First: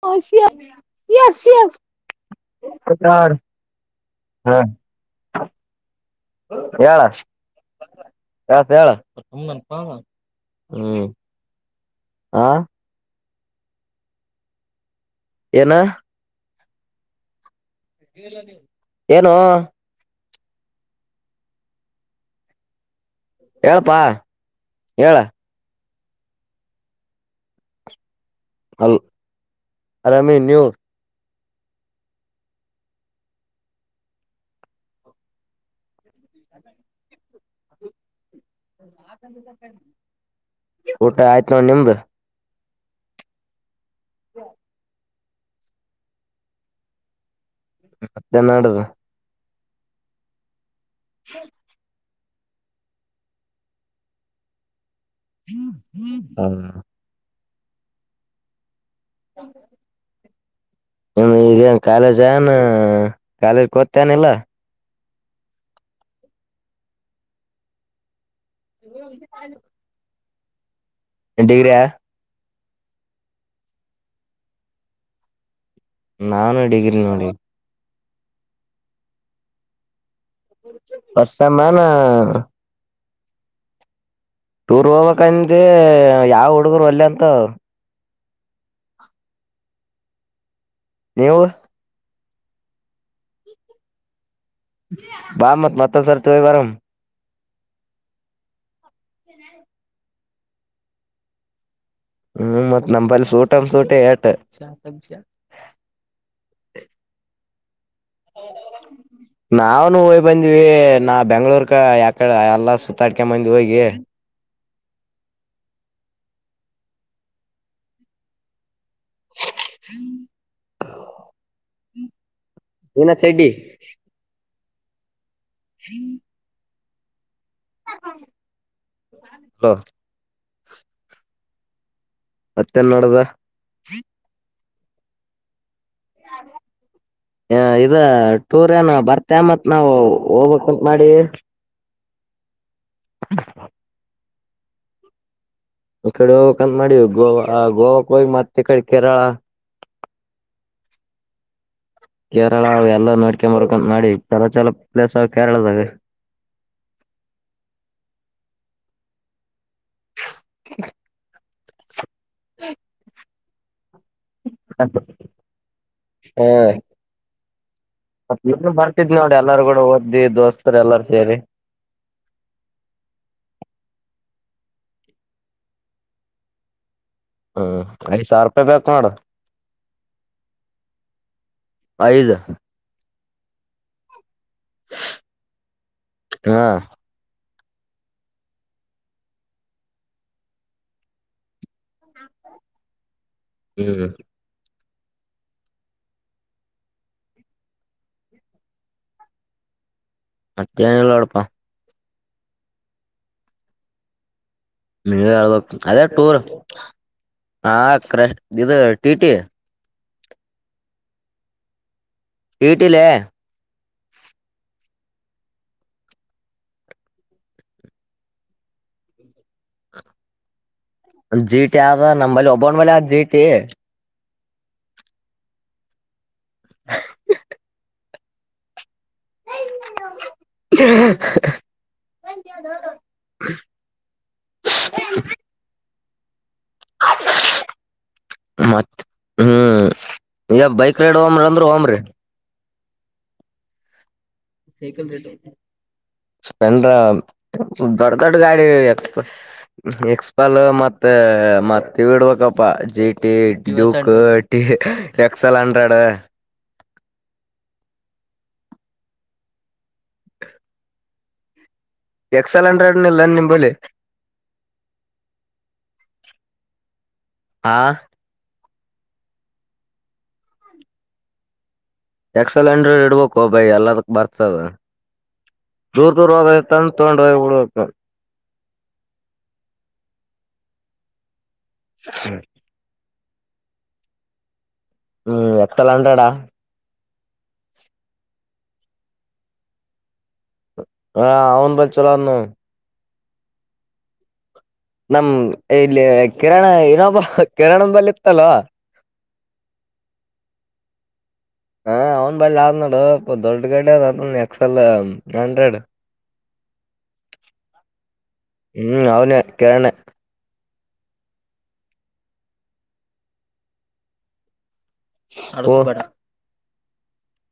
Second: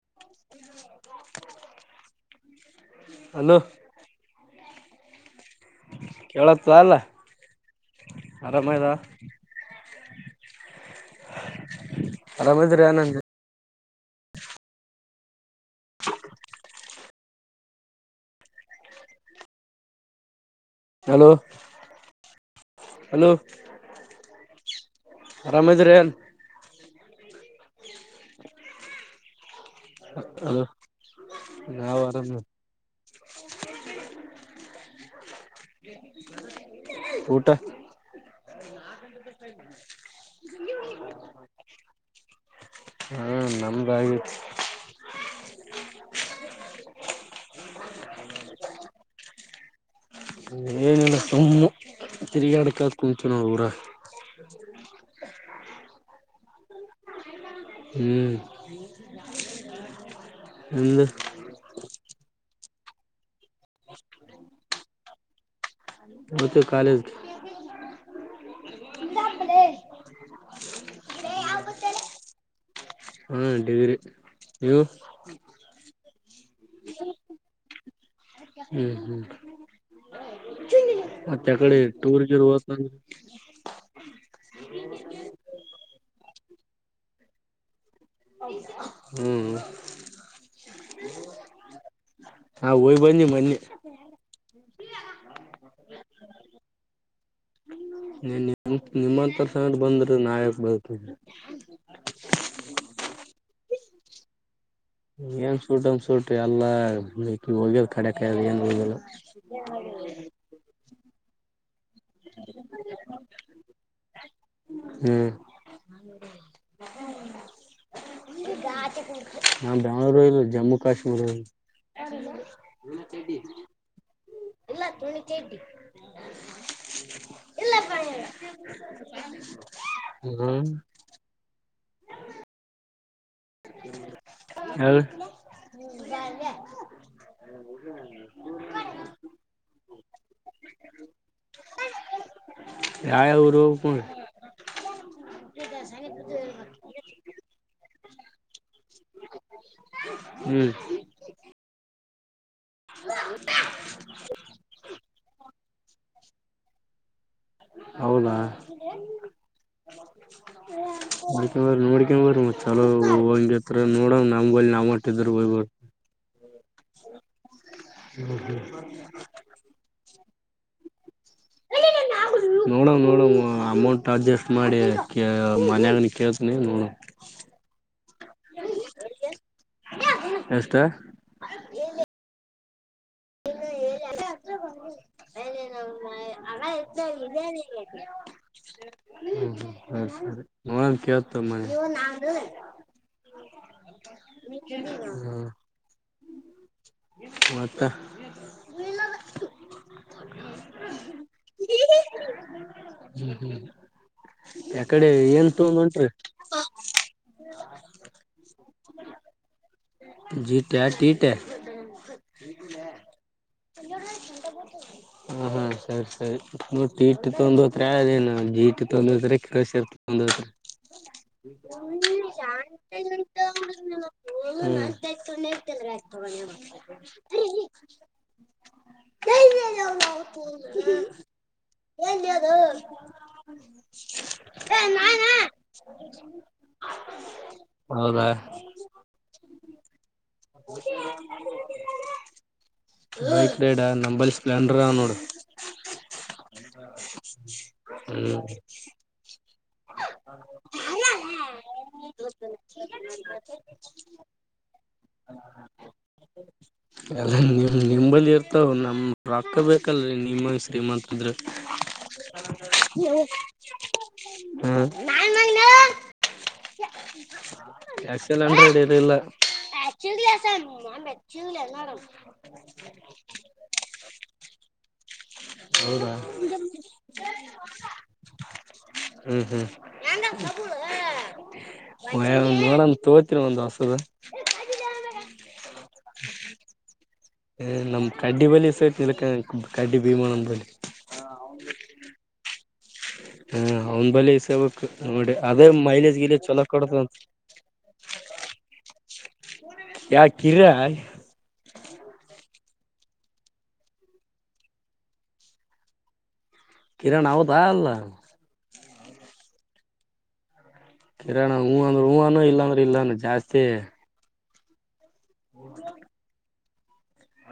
ಹ ಹ್ಮ ಹಲೋ ಕೇಳತ್ತ ಅಲ್ಲ ಹೇಳ ಯತ ಆರಾಮದ ಹ್ಮ್ ಆರಾಮ ಇದೀ್ರ ಆ ನಂದ ಏನ ಏನು ಹಲೋ ಹಲೋ ಹೇಳಪಾ ಹೇಳ ಆರಾಮದ್ರನ್ ಅ ಅಾಮಿ ನ್ಯೂ ನಾವ ವರಾಮ ಊಟ ಊಟ ಆಯ್ತ ನೋ ನಿಮ್ದ ಹಾ ನಮ್ದಾಗಿತ್ತು ಮತ್ತೆನ್ನಡದು ಏನಿಲ್ಲ ಸುಮ್ಮು ತಿರುಗಾಡ ಅಡಕತ್ ಕುಂಚು ನೋಡ ಊರ ಹ್ಮ ಹ್ಮ ಹಾ ಹ್ಮ್ ನಿಮ್ದು ನಿಮ ಈಗ ಕಾಲೇಜ್ ನ್ ಕಾಲೇಜ್ ಕತೇನಿಲ್ಲ ಹತ್ತ ಕಾಲೇಜ ಹ ಎಂಡಡಿಗ್ರಾ ಹಾ ಗೀರಿ ನೀವು ನಾನು ಡಿಗ್ರಿ ನೋಡಿ ಹ್ಮ್ ಹ್ಮ್ ಮತ್ತ ವರ್ಷಮ್ಮಾನ ಕಡೆ ಟೂರ್ ಗೇರ್ ಟೂರ್ ಹೋಗ್ಕ್ಂದ ಯಾವ ಹುಡುಗರು ಒಲ್ಲೆ ಅಂತ ಹ್ಮ್ ನೀವು ಹಾ ಹೋಗ್ ಬಂದಿ ಮೊನ್ನೆ ಬಾಮತ್ ಮತ್ತ ಸರ ಹೋಗಿದ್ದ ಬರಮಾ ನೀನ್ ನಿ ನಿಮ್ಮತ್ತರ ಸಟ್ ಬಂದ್ರೆ ನಾಯಕ್ ಬರ್ತ ಹ್ಮ್ ಮತ್ ನಪಲ್ಲಿ ಸೂಟಮ ಸೂಟ ಏಟ ಏನ್ ಸೂಟ್ ಅನ್ಸೂಟ್ ಎಲ್ಲಾ ಹೋಗಿರ್ ನಾವನು ಹಯ್ ಬಂದಿವವಿ ನಾ ಬೆಂಗ್ಗಳೂರು ಅಕ್ಕ ಯಾಕಡೆ ಎಲ್ಲಾ ಸುತ್ತಾಡ್ಕ ಮಂದ ಹೋಗಿ ಹ್ಮ್ ನಾ ಬೆಂಗ್ಳೂರು ಇಲ್ಲ ಜಮ್ಮು ಕಾಶ್ಮೀರ ಇ ಏನ ಚೆಡಿ ಇಲ್ಲ ತುಣಿ ಚಡ್ಡಿ ಹಲೋ ಹ್ಮ್ ಮತ್ತೆನ್ನಡದ ಹೇಳ್ ಲ್ಲ ಹ ಇದ ಟೂರ್ ಏನ ಬರ್ತೇ ಮತ್ ನಾವವು ಹೋಗ್ಬೇಕಕ್ಂತ ಮಾಡಿ ಯಾವ ಊರು ಪ ಕಡೆ ಹೋಗಕಂತ ಮಾಡಿ ಗೋವಾ ಗೋವಾಕ್ಕೆ ಹೋಗಿ ಮತ್ತೆ ತ ಕಡೆ ಕೇರಳ ಹ್ಮ್ ಕೇರಳ ಎಲ್ಲಾ ನೋಡ್ಕೊಂಡ್ ಬರ್ಕ ನೋಡಿ ಚಲ ಚಲ ಪ್ಲೇಸ್ ಕೇರಳದಾವ ಹೌದಾ ನೋಡಿ ಬ ಚಲೋ ನೋಡಂಗ ನಮ್ ನಾವ ಹೊಟ್ಟಿದರು ಮತ್ತ ಇ ಬರ್ತಿದ್ ನೋಡಿ ಎಲ್ಲಾರೂ ಕೂಡ ಓದ್ಿ ದೋಸ್ತರು ಎಲ್ಲಾರ ಸೇರಿ ನೋಡವ ನೋಡವ ಅಮೌಂಟ್ ಅಡ್ಜಸ್ಟ್ ಮಾಡಿ ಮನಗ ಕೇಳ್ತನಿ ಹ್ಮ್ ಐದ್ ಸಾವಿರ ರೂಪಾಯಿ ಬಕ್ ಮಾಡೋಡ ಎಷ್ಟ ಐದು ಹೇಳಣ [inaudible] ಹ್ಮ ಹಾ ಸರಿ ಸರಿ ನನ್ ಕೇಳ್ತ ಮನೆ ಹ್ಮ್ ಹ್ಮ ಹ್ಮ ಮತ್ತ ಮತ್ತೇನಿಲ್ಲ ನೋಡಪಾ ಹ್ಮ್ ಹ್ಮ್ ಮ ಹಳ್ಬೇಕ ಅದೇ ಟೂರ್ ಹಾ ಕ್ರಶ ಇದು ಟಿ ಟಿ ಜಿಟ ಟಿಟೆ ಇಡಿಲೇ ಹ ಹಾ ಸರಿ ಸರಿ ಇಟ್ ತ ಒಂದುತ್ರ ದಿನ ಜೀಟ್ ತೊಂದಸ್ರೀ ಕ್ರಶರ್ ತೊಂದ್ರೀ ಜಿ ಟಿ ಆದ ನಂಬಲ್ಲಿ ಒಬ್ಬನ್ ಬಲೆ ಆದ ಜಿ ಹಂತಂತ ಟಿ ಹ ಮತತಲ್ಲ ಹ ಎದು ಹ ನಾನ ಹ ಮತ್ತತ್ ಹ್ಮ್ ಈಗ ಬೈಕ್ ರೈಡ್ ಹಮ್ರ ಅಂದ್ರೂ ಹಮ್ರೀ ಆಯ್ತ ಬೇಡ ನಂಬಲತ ಸೈಕಲ್ ತಟ ಸ್ಪನ್ದೊಡ್ಡ ದೊಡ್ಡ ಹ್ಮ್ ಗಾಡಿ ಎಕ್ ಎಕ್ಸ್ಪಲ್ ಮತ್ತ ಮತ್ತ ಇಡ್ಬೇಕಪ್ಪ ಜಿಟಿ ಡ್ಯೂಕ್ ಟ ಎಕ್ಸ್ ಎಲ್ ಹಂಡ್ರೆಡ್ ಎಲ್ಲ ನಿಂಬಲ್ಲಿ ಇರ್ತಾವ ನಮ ರಾಕ್ಕ ಬೇಕಲ್ರಿ ನಿಮ್ಮಂಗ ಶ್ರೀಮಂತದ್ರ ಎಕ್ಸೆಲ್ ಹಂಡ್ರೆಡ್ ನಿ ಇಲ್ಲ ನಿಮ ಬಲಿ ಹ ಮಲ್ಲ ಹಾ ಆನ್ ಮ ಎಲ್ಲ ಎಕ್ಸೆಲ್ ಅಂಡ್ರೆಡ್ ಇಡ್ಬೇಕ ಒಬಯಿ ಎಲ್ಲದಕ್ ಬರ್ತದ ಹೌದಾ ದೂರ್ ದೂರವಾಗ ತಂದು ತಗೊಂಡ ಹೋಗಿ ಉಡಬೇಕು ಹ್ಮ್ ಹ್ಮ್ ನೋಡ ತ ಎತ್ತನ ಬಂದು ವಸದ ಹ್ಮ್ ಎತ್ತಲ್ಲ ಅಟಡ ಹ ನಮ್ ಕಡ್ಡಿ ಬಲಿ ಸಹ ನಿಕ ಕಡ್ಡಿ ಭೀಮಣ್ಣನ್ ಬಲಿ ಹಾ ಅವನು ಬ ಚಲ ಹ್ಮ ಹಂದು ಬಿ ಸ ನಮ್ ನೋಡಿ ಅದೇ ಇಲ್ಲಿ ಮೈಲೇಜ್ ಗಲ ಚಲೋ ಕಿರಣ ಕೊಡ್ತಂತ ಇನ್ನೊಬ್ಬ ಕಿರಣನ್ ಬಲ್ ಇತ್ತಲ್ವ ಯಾಕಿರ ಹ ಅವ್ನ್ ಬಳ್ಳಿ ಆದ್ ನೋಡು ದೊಡ್ ಗಡಿ ಅದ ಅದ ಎಕ್ಸೆಲ್ ಹಂಡ್ರೆಡ್ ಕಿರಣ ಅವದು ಆಲ್ಲ ಹ್ಮ್ ಅವನು ಕಿರಣರಣ ಕಿರರಣಾಣ ಹೂವ ಅಂದ್ರೆ ಹೂವನುೂ ಇಲ್ಲಾಂದ್ರೆ ಇಲ್ಲಾನ ಜಾಸ್ತಿ ಅ ಹಬೇಡ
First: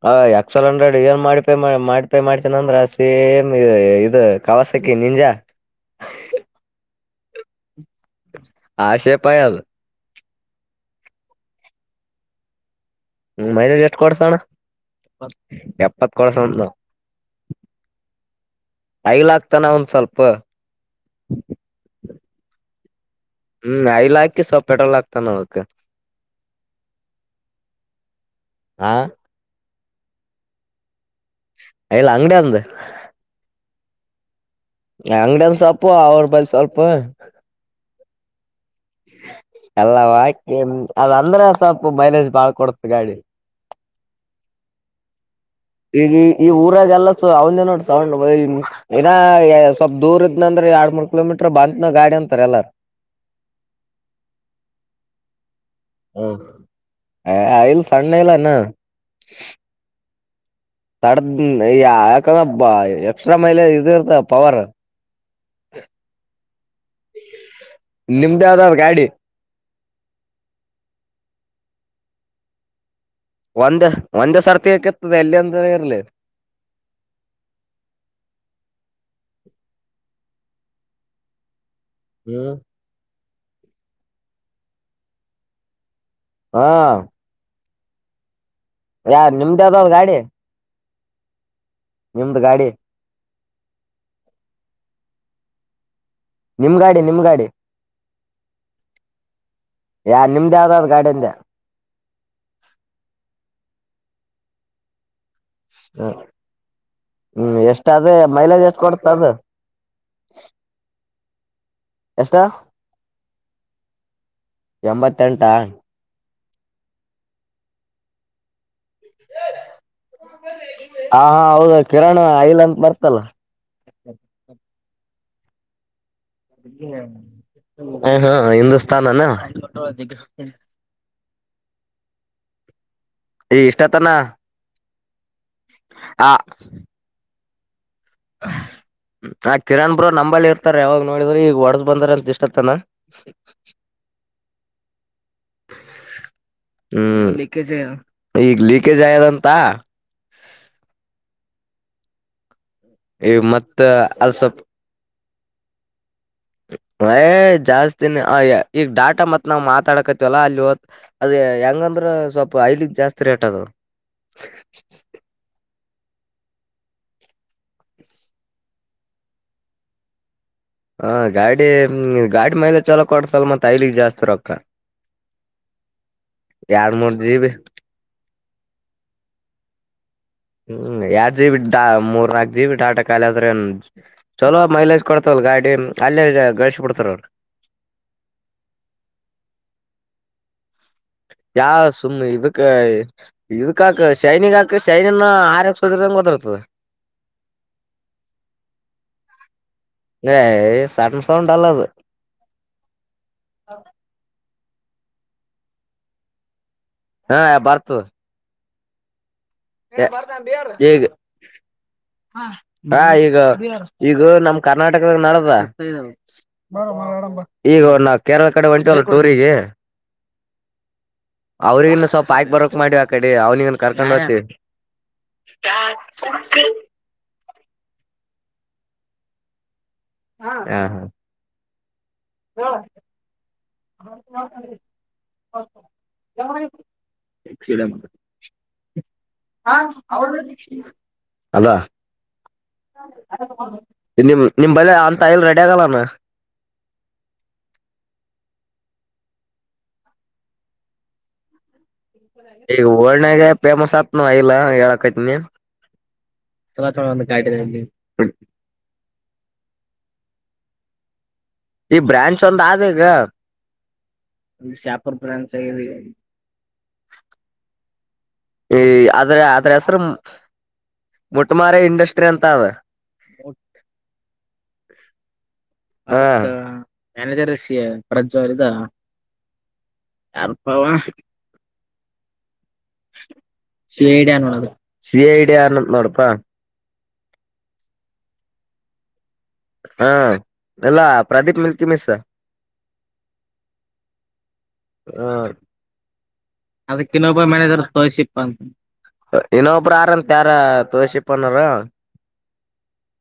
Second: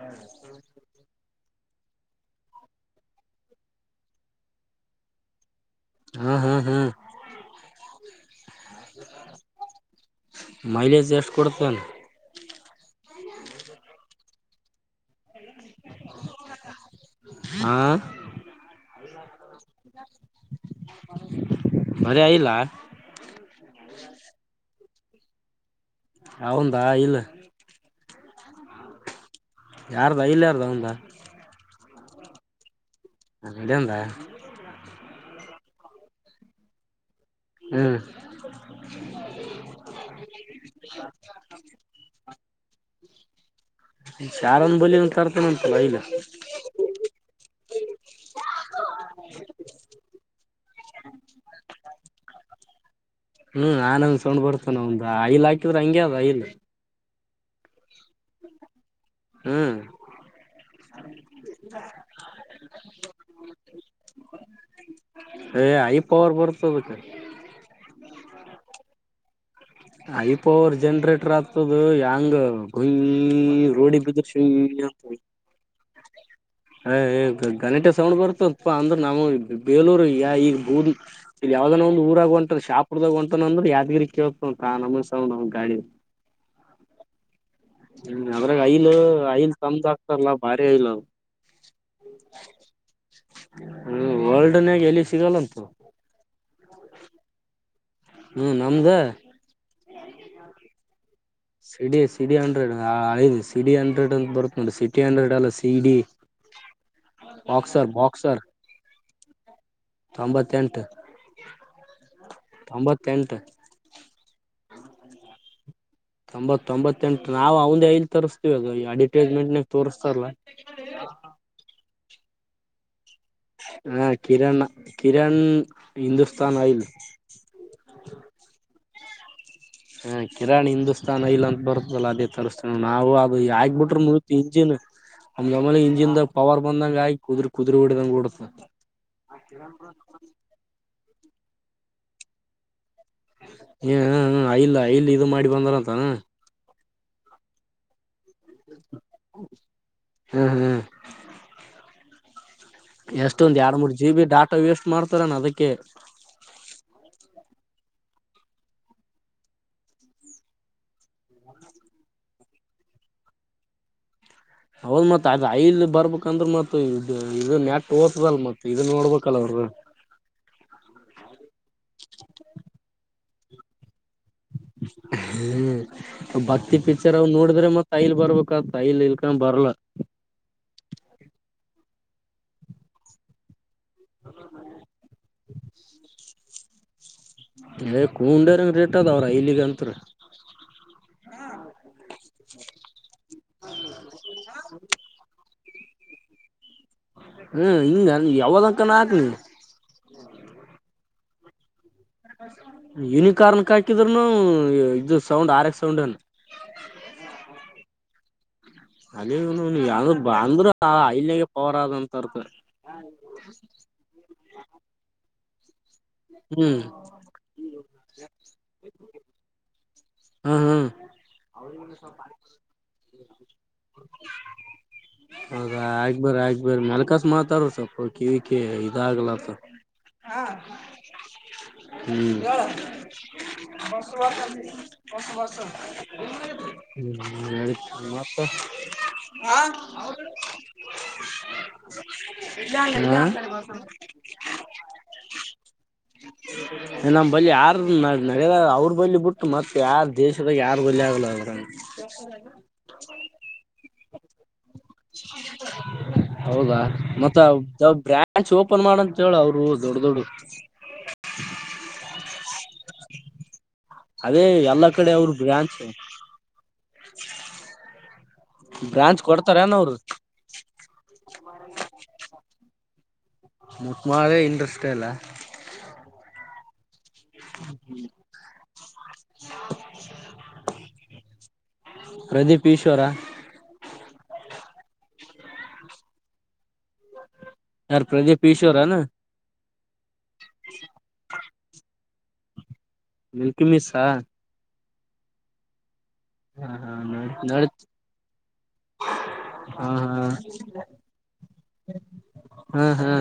ಹ ಎಕ್ಸಲ್ ಹಂಡ್ರೆಡ್ ಏನ್ ಮಾಡಿ ಪೇ ಮಾಡಪೇ ಮಾಡ್ತನಂದ್ರ ಸೇಮ್ ಇದು ಕವಾಸಕಿ ನಿಂಜಾ ಹ್ಮ್ ಹ್ಮ್ ಹ್ಮ್ ಆ ಶೆ ಪಾಯದು ಮೈಲೇಜ್ ಎಷ್ಟು ಕೊಡ್ತೇನೆ ಮೈದಾಜ್ ಎಷ್ಟು ಕೊಡ್ಸೋಣ ಎಪ್ಪತ್ ಕೊಡ್ಸಣ ನಾವ ಹಾ ರೈಲಗ್ತಾನ ಒಂದ ಸ್ವಲ್ಪ ಮರಿ ಇಲ್ಲ ಹ್ಮ್ ಐಲ ಹಾಕಿ ಸ್ವಲ್ಪ ಪೆಟ್ರೋಲ್ ಹಾಕ್ತಾನಕ್ ಹೌದಾ ಇಲ್ಲ ಆ ಯಾರ್ದ ಇಲ್ಲಿ ಯಾರ್ದ ಒಂದ ಎಲ್ಲ ಅಂಗಡಿ ಅಂದು ಎಡ ಹಂದ ಅಂಗಡಿಯನ್ ಸ್ಪು ಅವ್ರ ಬಳಿ ಸ್ವಲ್ಪ ಹ್ಮ್ ಅಲ್ಲ ವಕೆ ಅದಂದ್ರೆ ಸ್ವಲ್ಪ ಮೈಲೇಜ್ ಬಾಳ್ ಕೊಡತ ಗಾಡಿ ಶಾರಂದ ಬಲಿ ಅಂತರ ಈಗ ಈ ಊರಾಗೆಲ್ಲ ಅವನ್ನೋಡೌ ನ ಸ್ವಲ್ಪ್ ದೂರ ಇದ್ನಂದ್ರ ಎರಡ್ ಮೂರ್ ಕಿಲೋಮೀಟರ್ ಬಂದನ ಗಾಡಿ ಅಂತಾರೆ ಎಲ್ಲ. ಹ್ಮ್ ಆನಂದ್ ಸೊಂಡ್ ಬರ್ತೇನ ಆವನ್ದು ಆಯಿಲ್ ಹಾಕಿದ್ರ ಹಂಗೆ ಅದು ಆಯಿಲ್. ಆಯಲ್ಲ ಸಣ್ಣ ಇಲ್ಲ ನ. ಹ್ಮ್ ಸಡದ ಯಾಕಂದ್ರ ಎಕ್ಸ್ಟ್ರಾ ಮೈಲೇಜ್ ಇದಿರ್ತದ ಪವರ. ಏ ಐ ಪವರ್ ಬರ್ತದ ಅದುಕ್ಕೆ. ನಿಮ್ದ ಆದಾವ ಗಾಡಿ. ಐ ಪವರ್ ಜನ್ರೇಟರ್ ಆಗ್ತದ ಹೆಂಗ ಗುಯ್ ಒಂದೇ ಒಂದೇ ಸರ್ತಿ ಹಕಿತದೆ ಎಲ್ಲಿ ಅಂದ ಇರ್ಲಿ. ಹ ಹೇ ಗಲಾಟೆ ಸೌಂಡ್ ಬರುತ್ತಪ್ಪ ಅಂದ್ರ ನಮ್ ಬೇಲೂರ್ ಯ ಈ ಗೂದಿ ಅವದವುನ್ ಒಂದು ಊರಾಗ ಒಂಟನ್ ಶಾಪುರ್ದಾಗ ಹೊಂತಾನ ಅಂದ್ರ ಯಾದಗಿರಿಗ್ ಕೇಳತ ಅವ್ನವುನ್ ಸೌಂಡ್ ನಮ್ ಗಾಡಿ. ಹಾ ಹ್ಮ ಅದ್ರಾಗ ಆಯಿಲು ಯಾ ಐಲ್ ನಿಮ್ದ ತಮ್ದ್ ಯಾವ್ದಾವ್ ಗಾಡಿ ಆಗ್ತಾರಲ್ಲಾ ಬಾರಿ ಆಯಿಲ್ ಅದ್. ನಿಮ್ದ್ ಗಾಡಿ. ಹ್ಮ ವರ್ಡನ್ಯಾಗ ಎಲ್ಲಿ ಸಿಗಲ್ಲಂತೂ. ನಿಮ್ ಗಾಡಿ ನಿಮ್ ಗಾಡಿ. ಹ್ಮ್ ನಮ್ದೆ. ಯಾ ನಿಮ್ದ ಯಾವದ ಅ ಗಾಡಿಂದೆ. ಸಿಡಿ ಸಿಡಿ ಹಂಡ್ರೆಡ್ ಹಳೇದು ಸಿಡಿ ಹಂಡ್ರೆಡ್ ಅಂತ ಬರುತ್ತ ನೋಡಿ ಸಿಟಿ ಹಂಡ್ರೆಡ್. [unintelligible] C D. ಹ್ಮ್ ಎಷ್ಟ ಅದ ಮೈಲೇಜ್ ಎಷ್ಟು ಕೊಡ್ತದ ಆದು. ತೊಂಬತ್ತೆಂಟು ತೊಂಬತ್ತೆಂಟು. ಎಂಬತ್ತೆಂಟಾ. ತೊತ್ತ ತೋಂಬತ್ತೆಂಟು ನಾವು ಅವಂದೈದ್ ತರಿಸ್ತೀವಿ ಅದು ಈ ಅಡ್ರ್ಟೈಸ್ಮೆಂಟ್ ನಾಗ ತೋರಿಸ್ತ [unintelligible] ತರ್ಲ. ಕಿರಣ ಆಯ್ಲ್ ಅಂತ ಬರ್ತ್ತ ಹಾ ಕಿರಣ್ ಕಿರಣ್. ಹಿಂದೂಸ್ತಾನ್ ಆಯಿಲ್ ಹ ಹಾ ಹಿಂದೂಸ್ತಾನೆನ. ಹಾ ಕಿರಾಣಿ ಹಿಂದೂಸ್ತಾನ ಯೈಲ್ ಅಂತ ಬರುತ್ತಲ್ಲ ಅದೇ ತರಿಸಸ್ತೇ ನಾವು ಅದು ಈ ಆಗ್ಬಿಟ್ರ ಇಷ್ಟತನ ಮುಗೀತು ಇಂಜಿನ್. ಅಮ್ಮೇಲೆ ಇಂಜಿನ್ದಾಗ ಪವರ್ ಬಂದಂಗಾಗಿ ಕು ಕುುದುರ್ ಹ ಆ ಕಿರಣ್ ಬ್ರೋ ನಂಬಲ್ಲಿ ಇರ್ತಾರ ಯಾವಾಗ ನೋಡಿದ್ರರು ಈಗ ಒಡ್ದ ಬಂದಾರ ಅಂತ ಇಷ್ಟತ್ತನ. ಹಏ ಹ ಐಲ್ಲ್ ಆಇಲ್ಲಿ ಇದು ಮಾಡಿ ಬಂದಾರಂತಾನ. ಹ್ಮ್ ಈಗ ಲೀಕೇಜ್ ಆಗದಂತ. ಹ್ಮ್ ಹ್ಮ್ ಎಷ್ಟೊಂದ್ ಎರಡ್ ಮತ್ ಮೂರ್ ಜಿ ಬಿ ಅದ್ ಡಾಟಾ ಸ್ವಪ್ ವೇಸ್ಟ್ ಮಾಡ್ತಾರೇನ ಅದಕ್ಕೆ. ಯ ಜಾಸ್ತಿನೆ ಅ ಈಗ ಡಾಟಾ ಮತ್ ನಾವ್ ಮಾತಾಡಕತಿವಲ್ಲ ಅಲ್ಲಿ ಹೋ ಅದ ಹೆಂಗ. ಅಂದ್ರ ಸ್ವಲ್ಪ ಅಯಿಲ್ ಜಾಸ್ತಿ ರೇಟ್ ಅದು. ಹ ಹೌದ್ ಮತ್ ಅದ್ ಐಲ್ ಬರ್ಬೇಕಂದ್ರ ಮತ್ತ್ ಇದು ಇದು ನೆಟ್ ಓತುದಲ್ ಮತ್ ಇದ ನೋಡ್ಬೇಕಲ್ ಅವ್ರು. ಹ ಹ ಗಾಡಿಂ ಗಾಡಿ ಮೈಲೇಜ್ ಚಲೋ ಕೊಡ್ತದಲ ಮತ್ತ್ ಆಯಿಲೀಗೆ ಜಾಸ್ತಿ ರೋಕ್ಕ. ಹ್ಮ್ ಭಕ್ತಿ ಎರಡ್ ಮೂರ್ ಪಿಕ್ಚರ್ ಅವ ಜಿ ಬಿ ನೋಡಿದ್ರೆ ಮತ್ತ್ ಆಯಿಲ್ಲ್ ಬರ್ಬೇಕು. ಅಕ್ಕ ತೈಲ್ ಇಲ್ಕ ಬರ್ಶಲ್ಲ. ಹ್ಮ್ ಎಡ್ ಜಿ ಬಿ ಡಾ ಮೂರ್ ನಾಕ್ ಜಿ ಬಿ ಡಾಟಾ ಖಾಲಿ ಆದ್ರೇನ್. ಚಲೋ ಮೈಲೇಜ್ ಕೊಡ್ತವಲ್ ಗಾಡಿ ಅಲ್ಲೇ ಗಳಿಸಿ ಬಿಡ್ತಾರ. ಇ ಕೂಂಡರಂಗ ರೇಟ್ ಅದಾವ್ರ ಇಲ್ಲಿಗ ಅಂತರ್. ಯಾವ ಸುಮ್ಮ್ನೆ ಇದಕ್ಕ ಇದಕ್ಕಾಕ ಶೈನಿಗಾಕ ಶೈನ ಆರ್ ಸೋದದಂಗ ವದರ್ತದೆ. ಹ್ಮ್ ಹಿಂಗ ನೀ ಯಾವದಕಾನ ಹಾಕ್ಲೀ. ಸಟನ್ ಸೌಂಡ್ ಅಲ್ಲದು. ಯುನಿಕಾರ್ನ್ಕ್ ಹಾಕಿದ್ರುನು ಇದು ಸೌಂಡ್ ಆರೆಕ್ಸ್ ಸೌಂಡೆ. ಹಾ ಬರ್ತು ಅಲ್ಲಿ ಯಾವ ಅಂದ್ರ ಈಗ ಐಲ್ನಾಗ ಪವರ್ ಆದ ಅಂತ ಅರ್ಥ ಹಾ ಈಗ ಈಗ ಇದು ನಮ್ ಕರ್ನಾಟಕದಾಗ ನಡದ ಹ್ಮ್ ಈಗ ನಾ ಕೇರಳ ಕಡೆ ಹೊಂಟವಲ್ಲ ಟೂರಿಗೆ ಹ್ಮ ಹ್ಮ್ ಅವ್ರಿಗನ್ನ ಸ್ವಲ್ಪ ಆಾಕ್ ಬರಕ್ ಮಾಡಿವ ಆ ಕಡೆ ಅವ್ನಿಗನ್ ಕರ್ಕೊಂಡ್ ಹೋಗ್ತಿ ಅೌದ ಆಗ್ ಬ್ರ ಆಗ್ ಬೇ್ರ ಮೆಲ್ಕಾಸ ಮಾತಾಡರು ಸ್ವಲ್ಪ ಕಿವಿಕ ಇದ ಆಾಗಲತ್ತ ಹಾ ಹಾ ಹ ಬಸ ಬ ಹ್ಮ ಮತ ಹಾ ಹ ದ ಅದ ನಿಮ ನಿಮ್ ಬಳ ಅಂತ ಎಲ್ ರೆಡಿ ಆಗಲ್ಲಾನ ನಮ್ಮ್ ಬಳಿ ಯಾರ ನ ನಡ್ಯದ ಅವ್ರ ಬಲಿ ಬಿಟ್ಟು ಮತ್ತೆ ಯಾರ ದೇಶದಾಗ ಯಾರು ಬಲಿ ಆಗ್ಲ ಅಂದ್ರ ಈಗ ರ್ನಗೆ ಫೇಮಸ್ ಆತ್ನ ಇಲ್ಲ ಹೇಳಕತ್ನ ಹೌದಾ ಮತ್ತ ಬ್ರ್ಯಾಂಚ್ ಓಪನ್ ಮಾಡಂತ ಹೇಳ ಅವ್ರು ದೊಡ ದೊಡ ಈ ಬ್ರಾಂಚ್ ಒಂದ್ ಆದ ಈಗ ಅದೇ ಎಲ್ಲಾ ಕಡೆ ಶಾಪರ್ ಅವರು ಪ್ರಾಂತ್ ಸರಿ ಬ್ರಾಂಚ್ ಈ ಬ್ರಾಂಚ್ ಆದದ್ರ ಅದ್ರ ಕೊಡ್ತಾರನ ಅವ್ರು ಹೆಸರು ಮೊಟ್ಟಮಾರ ಇಂಡಸ್ಟ್ರಿ ಅಂತ ಅವ ಮಟ್ ಮಳೆ ಇಟಷ್ಟೇ ಅಲ್ಲ ಹಾ ಮನಜರಸಿ ಪ್ರಜ್ವರದ ಯಾರ್ ಪಾವ ಪ್ರದೀಪ್ ಈಶ್ವರ ಸಿ ಐಡಿಯ ಸಿ ಐಡಿಯನ್ ನೋಡಪಾ ಯಾರ ಪ್ರದೀಪ್ ಈಿಶೋರಾನ ಹಾ ಎಲ್ಲಾ ಪ್ರದೀಪ್ ಮಿಲ್ಕಿ ಮಿಸ್ ಮಿಲ್ಕಿ ಮಿಿಸಾ ಹ ಹಾ ಅದಕ್ಕನ್ನೊಬ್ಬ ನಡ ಮ್ಯಾನೇಜರ್ ಸಿ ಹಾ ಇನ್ನೊಬ್ರು ಹಾ ಆರಾಮತ್ಯಾರ ತೋಸಿ ಪನಾರ ಹಾ ಹಾ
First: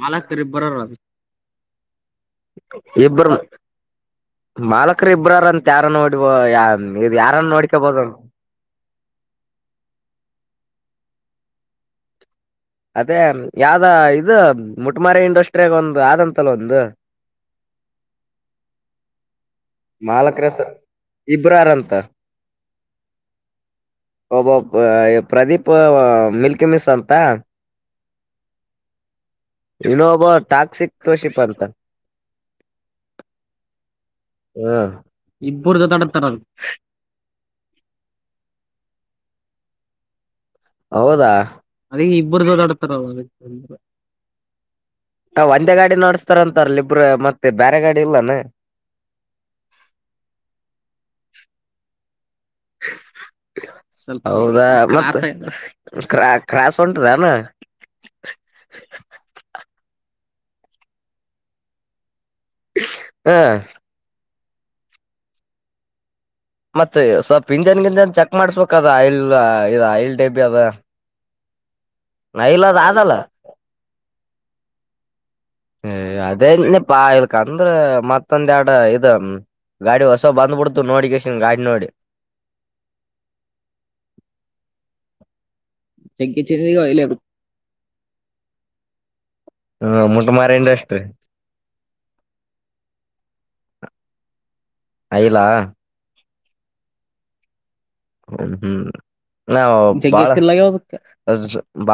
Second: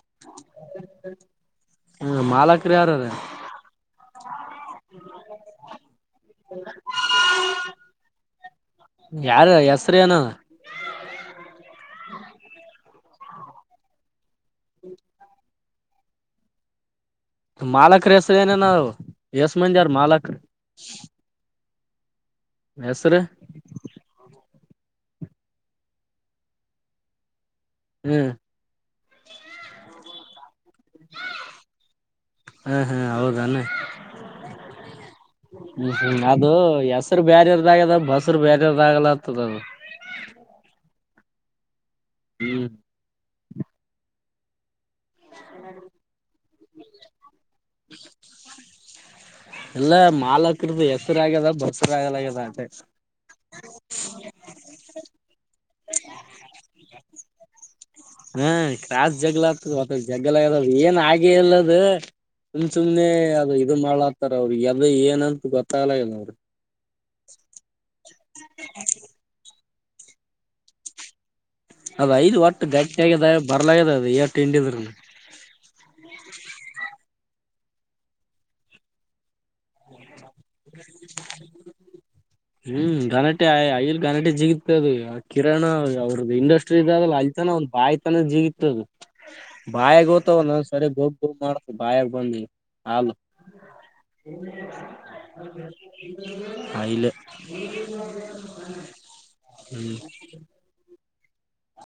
ಮಾಲ ರಿಬ್ಬರ ರಾಜ ಹ್ಮ ಮಾಲಕರಿ ಯಾರ್ರ ಮಾಲಕರು ಇಬ್ರಾರಂತ ಯಾರ ನೋಡಿ ಇ ಯಾರನ್ನು ನೋಡ್ಕೊಬಹದು ಯಾರ ಹೆಸರಿ ನ ಅದೇ ಯಾವ್ದ ಇದು ಮುಟಮಾರ ಇಂಡಸ್ಟ್ರಿಯಾಗ ಒಂದು ಆದಂತಲ್ಲ ಒಂದು ಮಾಲಕ ರ ಹೆಸ ಏನೇ ನಾವು ಎಸ್ ಮಂದಿಾರ ಮಾಲಕ ಮಾಲಕರು ರಸ ಇಬ್ರಾರಂತ ಹೆಸರ ಒಬ್ಬ ಪ್ರದೀಪ್ ಮಿಲ್ಕಿ ಮಿಸ್ ಅಂತ ಹ್ಮ್ ಇನ್ನೊಬ್ಬ ಟಾಕ್ಸಿಕ್ ಕೋಶಿಪ್ ಅಂತ ಹಾ ಹಾ ಹೌದಾನೆ ಹ್ಮ್ ಹ್ಮ್ ಹ್ಮ ಅದು ಹೆಸರು ಬ್ಯರೆರ್ದಾಗ್ಯದ ಬಸರು ಬ್ಯರೆರ್ದಾಗಲ ಹತದ ಅದು ಹೌದಾ ಅದ ಹ್ಮ್ ಇಬ್ಬರು್ದ ೋಡಾಡ್ತಾರ ಹ ಒಂದೇ ಗಾಡಿ ನಡ್ಸ್ತಾರಂತಾರಲಿ ಇಬ್ರ ಮತ್ತೆ ಬೇರೆ ಗಾಡಿ ಇಲ್ಲಾನ ಎಲ್ಲ ಮಾಲಕರದ್ದ ಹೆಸರು ಆಗ್ಯದ ಬಸರು ಆಗ್ಯದ ಆಗ್ಯದ ಅಟೆ ಹೌದಾ ಮತ್ತ ಕಾ ಕ್ರಾಸ ಉಂಟದನು ಹಾ ಕ್ರಾಸ್ ಜಗ್ಗಳ ಆಗ್ತದ ಜಗ್ಗಳ ಅದ ಏನ್ ಆಗಿ ಇಲ್ಲದ ಸುಮ್ ಸುಮ್ನೆ ಹ ಅದು ಇದು ಮಾಡ್ಲಾತಾರ ಅವ್ರರು ಎದ ಏನಂತ ಗೊತ್ತಾಗಲ ಇಲ್ಲ ಅವ್ರರು ಮತ್ತೆ ಸ್ವಲ್ಪ್ ಇಂಜನ್ ಗಿಂಜನ್ ಚೆಕ್ ಮಾಡ್ಸ್ಬೇಕ ಅದ ಆಯಿಲ್ ಇ ಆಯಿಲ್ ಟೈಬಿ ಅದ ಅದ್ ಐದು ಒಟ್ಟು ಆಯಿಲ್ ಅದ ಗಟ್ಟ ಅದಲ್ಲ ಆಗಿದೆ ಬರ್ಲದ ಅದು ಎಷ್ಟು ಹಿಂಡಿದ್ರನು ಹ ಅದೇೆ ಪಾ ಇಲ್ಕ ಅಂದ್ರ ಮತ್ತೊಂದ ಎರಡು ಇದ ಗಾಡಿ ವಸ್ ಹ್ಮ್ ಗನಟೆ ಅಯಲ್ಲಿ ಗನಟೆ ಜಿಗತ ಅದು ಕಿರಣ ಅವ್ರದ್ದ ಇಂಡಸ್ಟ್ರಿ ಇದ ಅಲ್ಲಿತನ ಒಂದ್ ಬಾಯಿತನ ಜೀವಿತ್ತು ಅದು ಹ್ಮ ಮುಟ್ಟ ಬಾಯಗೋಗ್ತವ್ ಮಾರ ಒನ್ನೊಂದ್ ಸರಿ ಇಂಡಸ್ಟ್ರಿ ಗೋ [unintelligible] ಮಾಡ್ತ ಬಾಯಾಗ ಬಂದ್ ಹಾಲು. [inaudible] ಆಯಿಲ್ ಅಯಿಲ್ ಹ್ಮ ಹ್ಮ್ ನ [unintelligible]